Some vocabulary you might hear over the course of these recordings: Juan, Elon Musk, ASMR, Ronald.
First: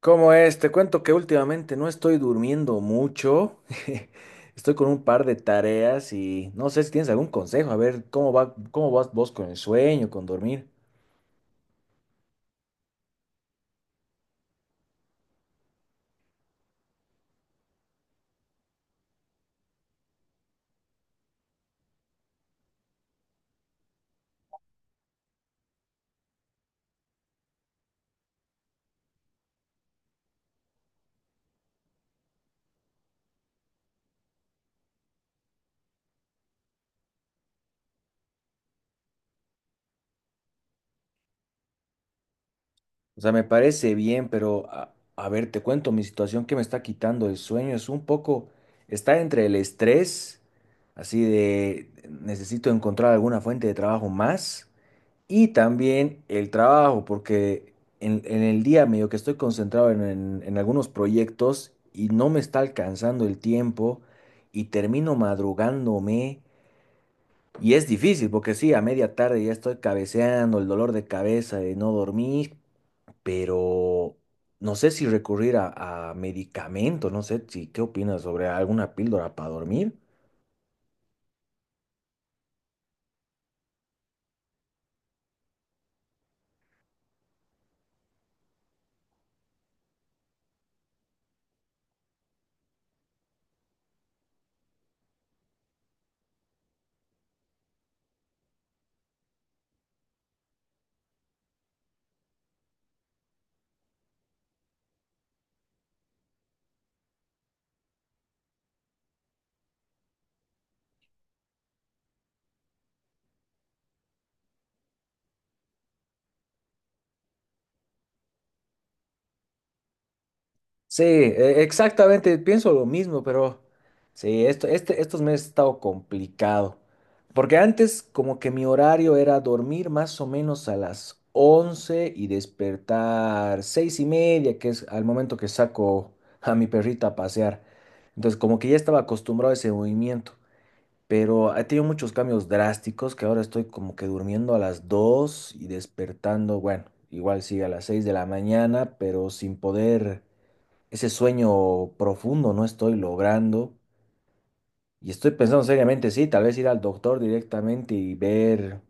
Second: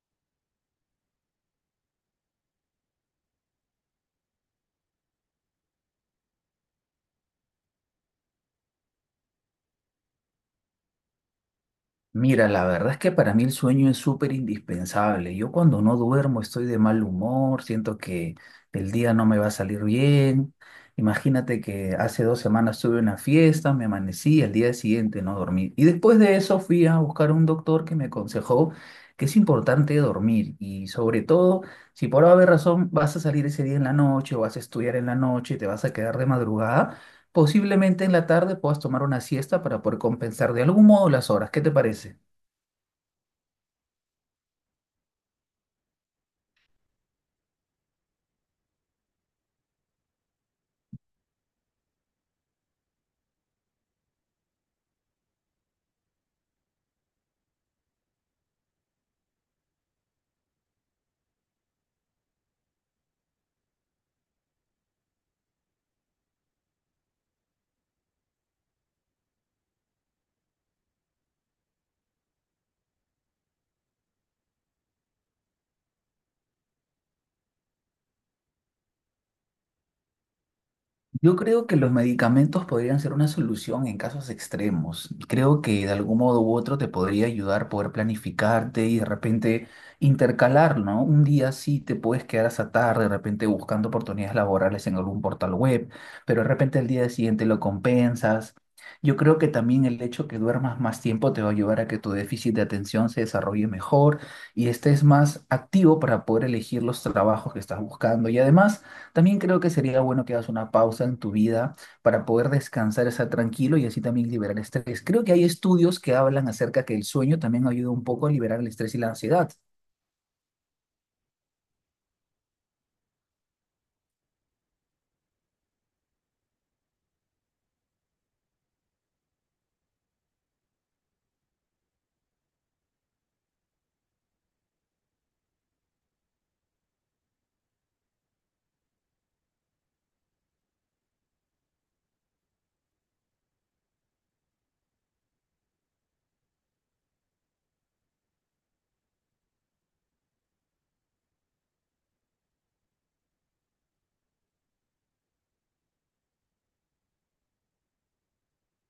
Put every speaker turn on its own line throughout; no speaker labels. ¿Cómo es? Te cuento que últimamente no estoy durmiendo mucho. Estoy con un par de tareas y no sé si tienes algún consejo. A ver, ¿cómo va, cómo vas vos con el sueño, con dormir?
Mira, la verdad es que para mí el sueño es súper indispensable. Yo cuando no duermo estoy de mal humor, siento que el día no me va a salir bien. Imagínate que hace 2 semanas tuve una fiesta, me amanecí, al día siguiente no dormí. Y después de eso fui a buscar un doctor que me aconsejó que es importante dormir y, sobre todo, si por haber razón vas a salir ese día en la noche o vas a estudiar en la noche y te vas a quedar de madrugada, posiblemente en la tarde puedas tomar una siesta para poder compensar de algún modo las horas. ¿Qué te parece?
O sea, me parece bien, pero a ver, te cuento mi situación que me está quitando el sueño. Es un poco, está entre el estrés, así de necesito encontrar alguna fuente de trabajo más. Y también el trabajo, porque en el día medio que estoy concentrado en algunos proyectos y no me está alcanzando el tiempo y termino madrugándome. Y es difícil, porque sí, a media tarde ya estoy cabeceando, el dolor de cabeza de no dormir, pero no sé si recurrir a medicamento, no sé si, ¿qué opinas sobre alguna píldora para dormir?
Yo creo que los medicamentos podrían ser una solución en casos extremos. Creo que de algún modo u otro te podría ayudar a poder planificarte y de repente intercalar, ¿no? Un día sí te puedes quedar hasta tarde, de repente buscando oportunidades laborales en algún portal web, pero de repente el día siguiente lo compensas. Yo creo que también el hecho que duermas más tiempo te va a ayudar a que tu déficit de atención se desarrolle mejor y estés más activo para poder elegir los trabajos que estás buscando. Y además... también creo que sería bueno que hagas una pausa en tu vida para poder descansar, estar tranquilo y así también liberar estrés. Creo que hay estudios que hablan acerca que el sueño también ayuda un poco a liberar el estrés y la ansiedad.
Sí, exactamente, pienso lo mismo, pero sí, estos meses ha estado complicado. Porque antes como que mi horario era dormir más o menos a las 11 y despertar 6 y media, que es al momento que saco a mi perrita a pasear. Entonces como que ya estaba acostumbrado a ese movimiento, pero ha tenido muchos cambios drásticos que ahora estoy como que durmiendo a las 2 y despertando, bueno, igual sí a las 6 de la mañana, pero sin poder ese sueño profundo no estoy logrando. Y estoy pensando seriamente, sí, tal vez ir al doctor directamente y ver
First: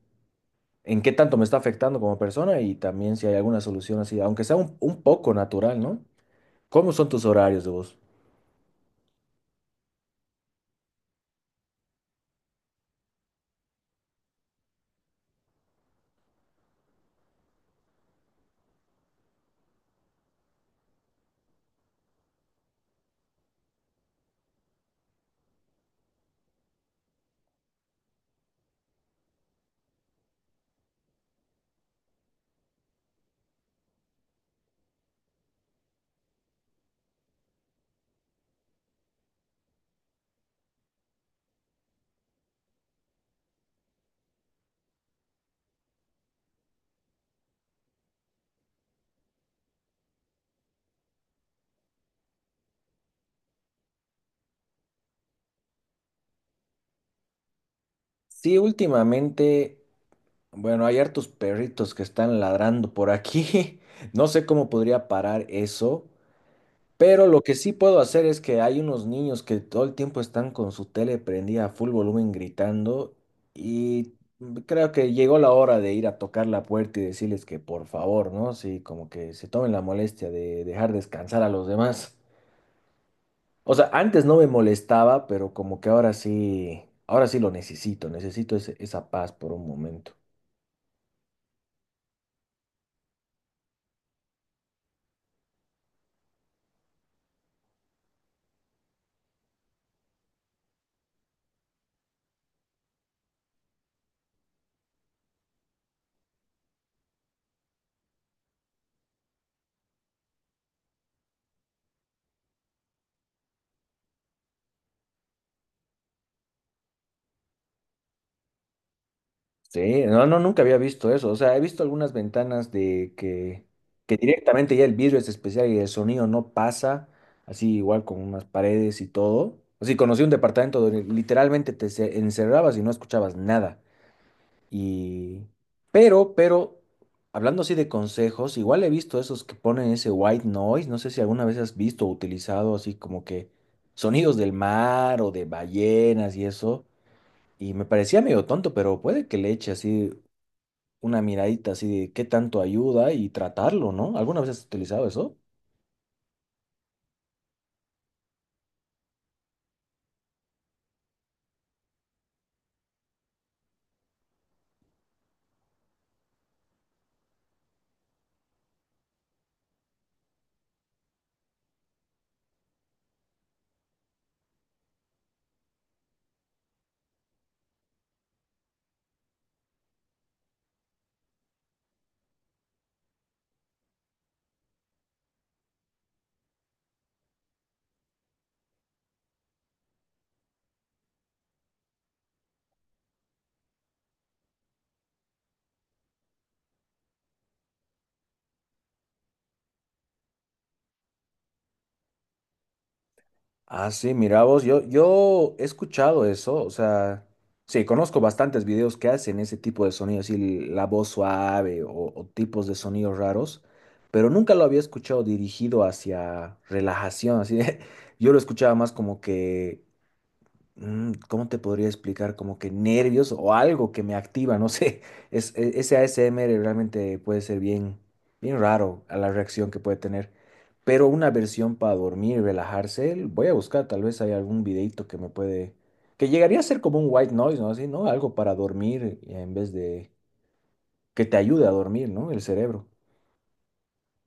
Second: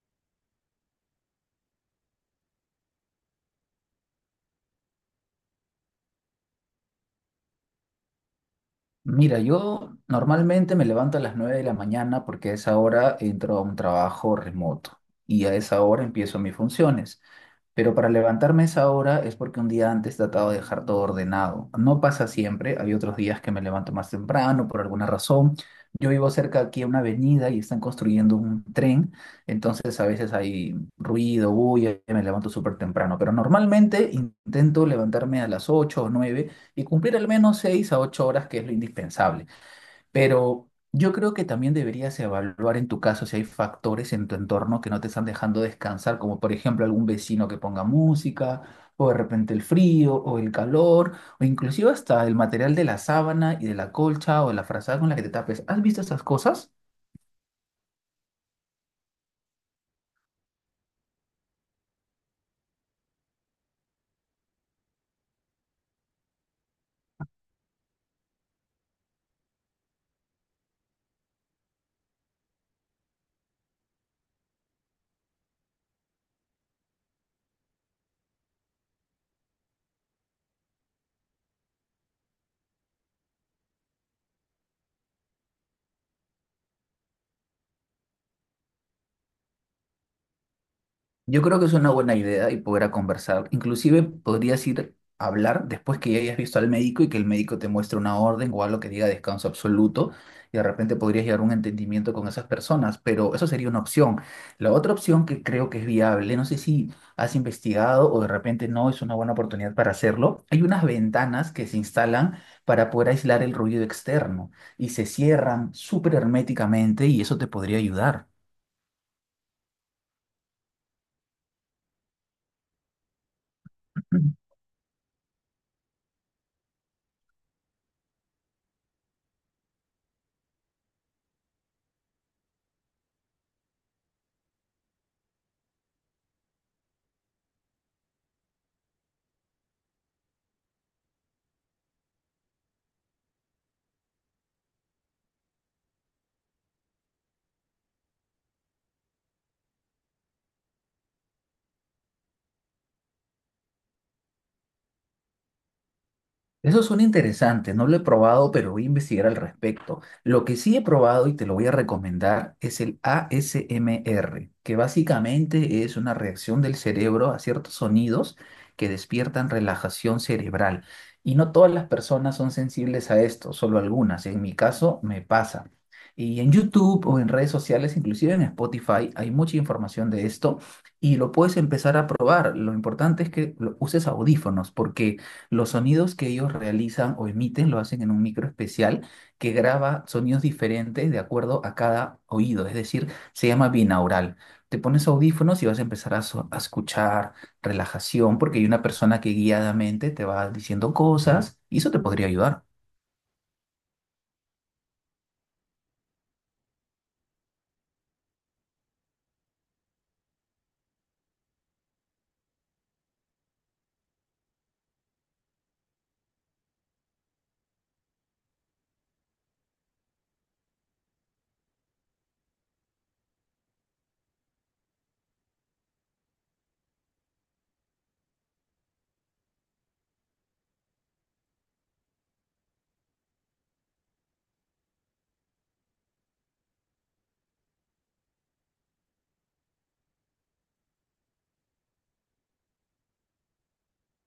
en qué tanto me está afectando como persona y también si hay alguna solución así, aunque sea un poco natural, ¿no? ¿Cómo son tus horarios de vos?
Mira, yo normalmente me levanto a las 9 de la mañana porque a esa hora entro a un trabajo remoto y a esa hora empiezo mis funciones. Pero para levantarme esa hora es porque un día antes he tratado de dejar todo ordenado. No pasa siempre, hay otros días que me levanto más temprano por alguna razón. Yo vivo cerca aquí a una avenida y están construyendo un tren, entonces a veces hay ruido, bulla, y me levanto súper temprano. Pero normalmente intento levantarme a las 8 o 9 y cumplir al menos 6 a 8 horas, que es lo indispensable. Pero yo creo que también deberías evaluar en tu caso si hay factores en tu entorno que no te están dejando descansar, como por ejemplo algún vecino que ponga música, o de repente el frío, o el calor, o inclusive hasta el material de la sábana y de la colcha o de la frazada con la que te tapes. ¿Has visto estas cosas?
Sí, últimamente, bueno, hay hartos perritos que están ladrando por aquí. No sé cómo podría parar eso. Pero lo que sí puedo hacer es que hay unos niños que todo el tiempo están con su tele prendida a full volumen gritando y creo que llegó la hora de ir a tocar la puerta y decirles que por favor, ¿no? Sí, como que se tomen la molestia de dejar descansar a los demás. O sea, antes no me molestaba, pero como que ahora sí lo necesito, necesito esa paz por un momento.
Yo creo que es una buena idea y poder a conversar. Inclusive podrías ir a hablar después que ya hayas visto al médico y que el médico te muestre una orden o algo que diga descanso absoluto, y de repente podrías llegar a un entendimiento con esas personas, pero eso sería una opción. La otra opción que creo que es viable, no sé si has investigado o de repente no es una buena oportunidad para hacerlo, hay unas ventanas que se instalan para poder aislar el ruido externo y se cierran súper herméticamente, y eso te podría ayudar.
Sí, nunca había visto eso. O sea, he visto algunas ventanas que directamente ya el vidrio es especial y el sonido no pasa, así igual con unas paredes y todo. Así conocí un departamento donde literalmente encerrabas y no escuchabas nada. Y, pero, pero, hablando así de consejos, igual he visto esos que ponen ese white noise. No sé si alguna vez has visto o utilizado así como que sonidos del mar o de ballenas y eso. Y me parecía medio tonto, pero puede que le eche así una miradita así de qué tanto ayuda y tratarlo, ¿no? ¿Alguna vez has utilizado eso?
Esos son interesantes, no lo he probado, pero voy a investigar al respecto. Lo que sí he probado y te lo voy a recomendar es el ASMR, que básicamente es una reacción del cerebro a ciertos sonidos que despiertan relajación cerebral. Y no todas las personas son sensibles a esto, solo algunas. En mi caso me pasa. Y en YouTube o en redes sociales, inclusive en Spotify, hay mucha información de esto y lo puedes empezar a probar. Lo importante es que uses audífonos porque... los sonidos que ellos realizan o emiten lo hacen en un micro especial que graba sonidos diferentes de acuerdo a cada oído, es decir, se llama binaural. Te pones audífonos y vas a empezar a escuchar relajación porque hay una persona que guiadamente te va diciendo cosas y eso te podría ayudar.
Ah, sí, mira vos, yo he escuchado eso, o sea, sí, conozco bastantes videos que hacen ese tipo de sonidos, así la voz suave o tipos de sonidos raros, pero nunca lo había escuchado dirigido hacia relajación, así yo lo escuchaba más como que ¿cómo te podría explicar? Como que nervios o algo que me activa, no sé. Ese ASMR realmente puede ser bien, bien raro a la reacción que puede tener. Pero una versión para dormir y relajarse, voy a buscar, tal vez hay algún videito que me puede... Que llegaría a ser como un white noise, ¿no? Así, ¿no? Algo para dormir en vez de... que te ayude a dormir, ¿no? El cerebro.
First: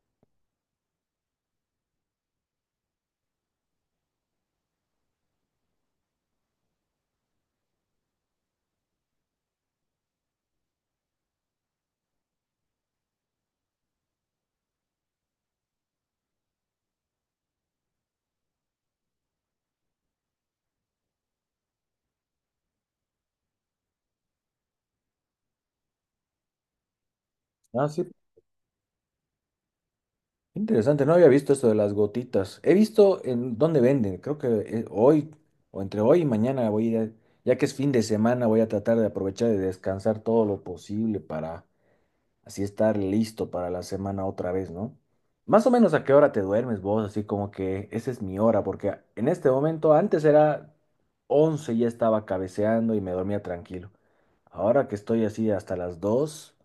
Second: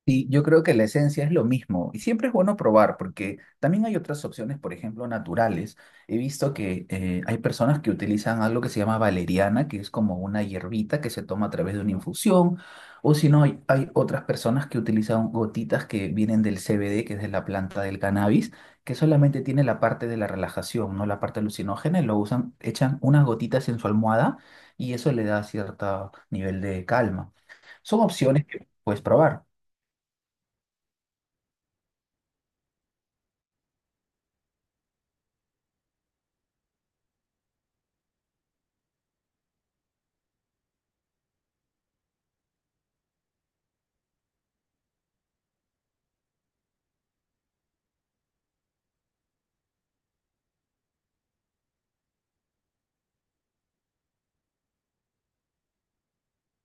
Sí, yo creo que la esencia es lo mismo y siempre es bueno probar porque también hay otras opciones, por ejemplo, naturales. He visto que hay personas que utilizan algo que se llama valeriana, que es como una hierbita que se toma a través de una infusión, o si no, hay otras personas que utilizan gotitas que vienen del CBD, que es de la planta del cannabis, que solamente tiene la parte de la relajación, no la parte alucinógena, y lo usan, echan unas gotitas en su almohada y eso le da cierto nivel de calma.
Ah,
Son
sí,
opciones que puedes probar.
interesante, no había visto esto de las gotitas. He visto en dónde venden. Creo que hoy o entre hoy y mañana voy a, ya que es fin de semana, voy a tratar de aprovechar de descansar todo lo posible para así estar listo para la semana otra vez, ¿no? Más o menos a qué hora te duermes vos, así como que esa es mi hora, porque en este momento antes era 11 y ya estaba cabeceando y me dormía tranquilo. Ahora que estoy así hasta las 2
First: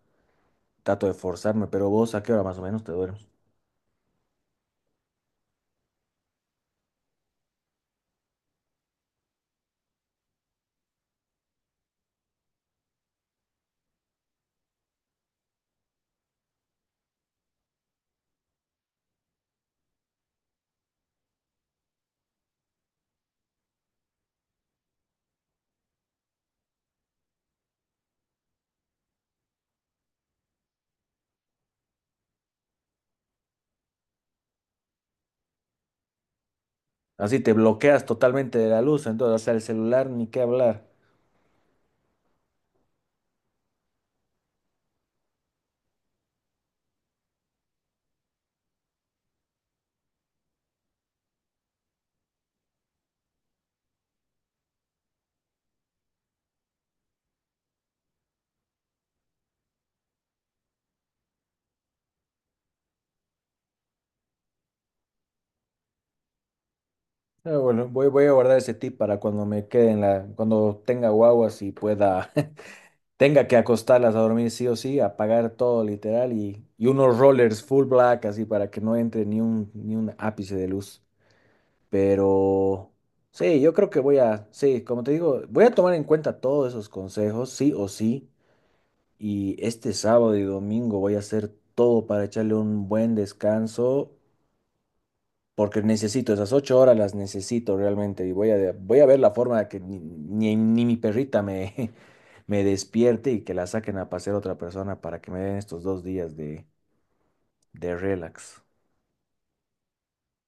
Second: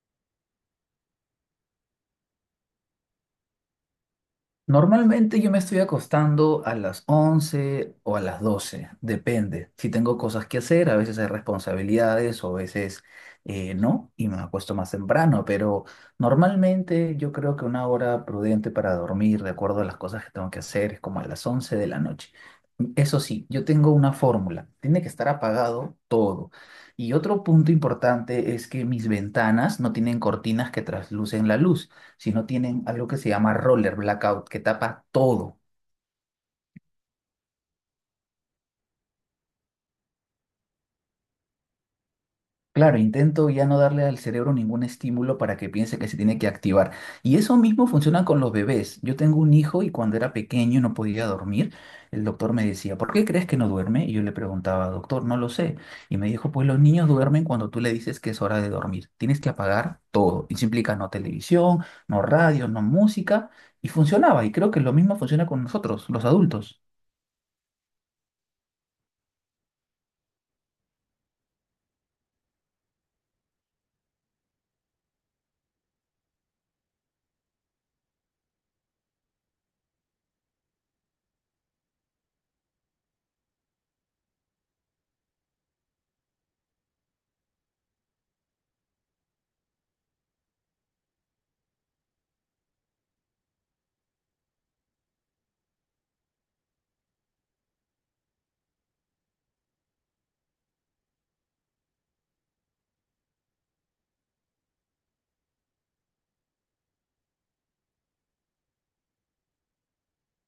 trato de forzarme, pero vos a qué hora más o menos te duermes.
Normalmente yo me estoy acostando a las 11 o a las 12, depende. Si tengo cosas que hacer, a veces hay responsabilidades, o a veces no, y me acuesto más temprano, pero normalmente yo creo que una hora prudente para dormir, de acuerdo a las cosas que tengo que hacer, es como a las 11 de la noche. Eso sí, yo tengo una fórmula: tiene que estar apagado todo. Y otro punto importante es que mis ventanas no tienen cortinas que traslucen la luz, sino tienen algo que se llama roller blackout, que tapa todo.
Así te bloqueas totalmente de la luz, entonces, o sea, el celular ni qué hablar.
Claro, intento ya no darle al cerebro ningún estímulo para que piense que se tiene que activar. Y eso mismo funciona con los bebés. Yo tengo un hijo y cuando era pequeño no podía dormir. El doctor me decía: ¿por qué crees que no duerme? Y yo le preguntaba: doctor, no lo sé. Y me dijo: pues los niños duermen cuando tú le dices que es hora de dormir. Tienes que apagar todo. Y eso implica no televisión, no radio, no música. Y funcionaba. Y creo que lo mismo funciona con nosotros, los adultos.
Pero bueno, voy a guardar ese tip para cuando me quede en la, cuando tenga guaguas y pueda, tenga que acostarlas a dormir sí o sí, apagar todo literal y unos rollers full black así para que no entre ni un ápice de luz. Pero sí, yo creo que voy a, sí, como te digo, voy a tomar en cuenta todos esos consejos, sí o sí. Y este sábado y domingo voy a hacer todo para echarle un buen descanso porque necesito esas 8 horas, las necesito realmente y voy a, voy a ver la forma de que ni mi perrita me, me despierte y que la saquen a pasear a otra persona para que me den estos dos días de relax.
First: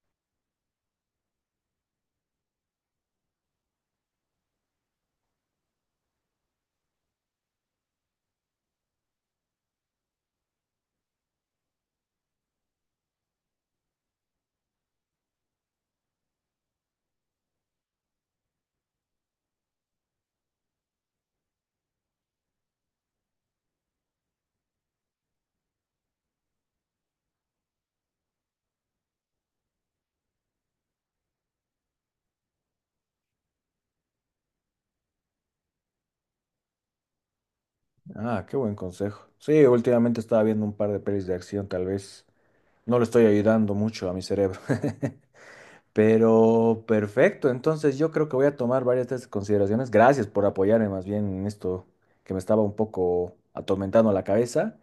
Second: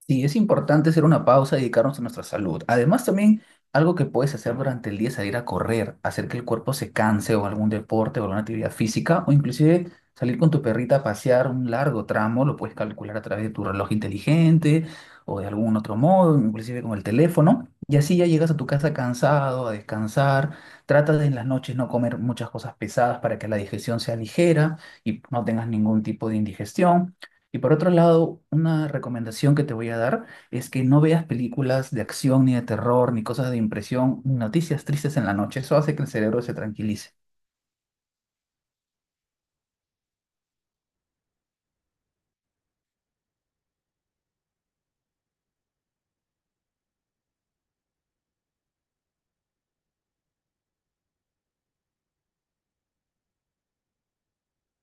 Sí, es importante hacer una pausa y dedicarnos a nuestra salud. Además, también algo que puedes hacer durante el día es salir a correr, hacer que el cuerpo se canse, o algún deporte o alguna actividad física, o inclusive salir con tu perrita a pasear un largo tramo, lo puedes calcular a través de tu reloj inteligente o de algún otro modo, inclusive con el teléfono, y así ya llegas a tu casa cansado, a descansar. Trata de en las noches no comer muchas cosas pesadas para que la digestión sea ligera y no tengas ningún tipo de indigestión. Y por otro lado, una recomendación que te voy a dar es que no veas películas de acción, ni de terror, ni cosas de impresión, ni noticias tristes en la noche. Eso hace que el cerebro se tranquilice.
Ah, qué buen consejo. Sí, últimamente estaba viendo un par de pelis de acción, tal vez no le estoy ayudando mucho a mi cerebro. Pero perfecto, entonces yo creo que voy a tomar varias de estas consideraciones. Gracias por apoyarme más bien en esto que me estaba un poco atormentando la cabeza.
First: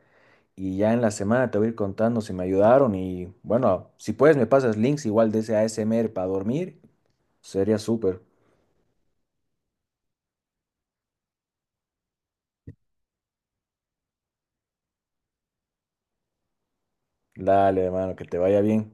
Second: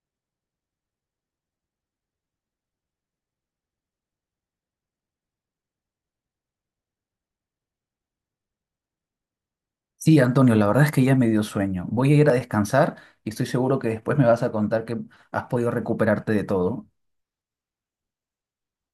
Y ya en la semana te voy a ir contando si me ayudaron y bueno, si puedes me pasas links igual de ese ASMR para dormir, sería súper.
Sí, Antonio, la verdad es que ya me dio sueño. Voy a ir a descansar y estoy seguro que después me vas a contar que has podido recuperarte de todo.
Dale, hermano, que te vaya bien.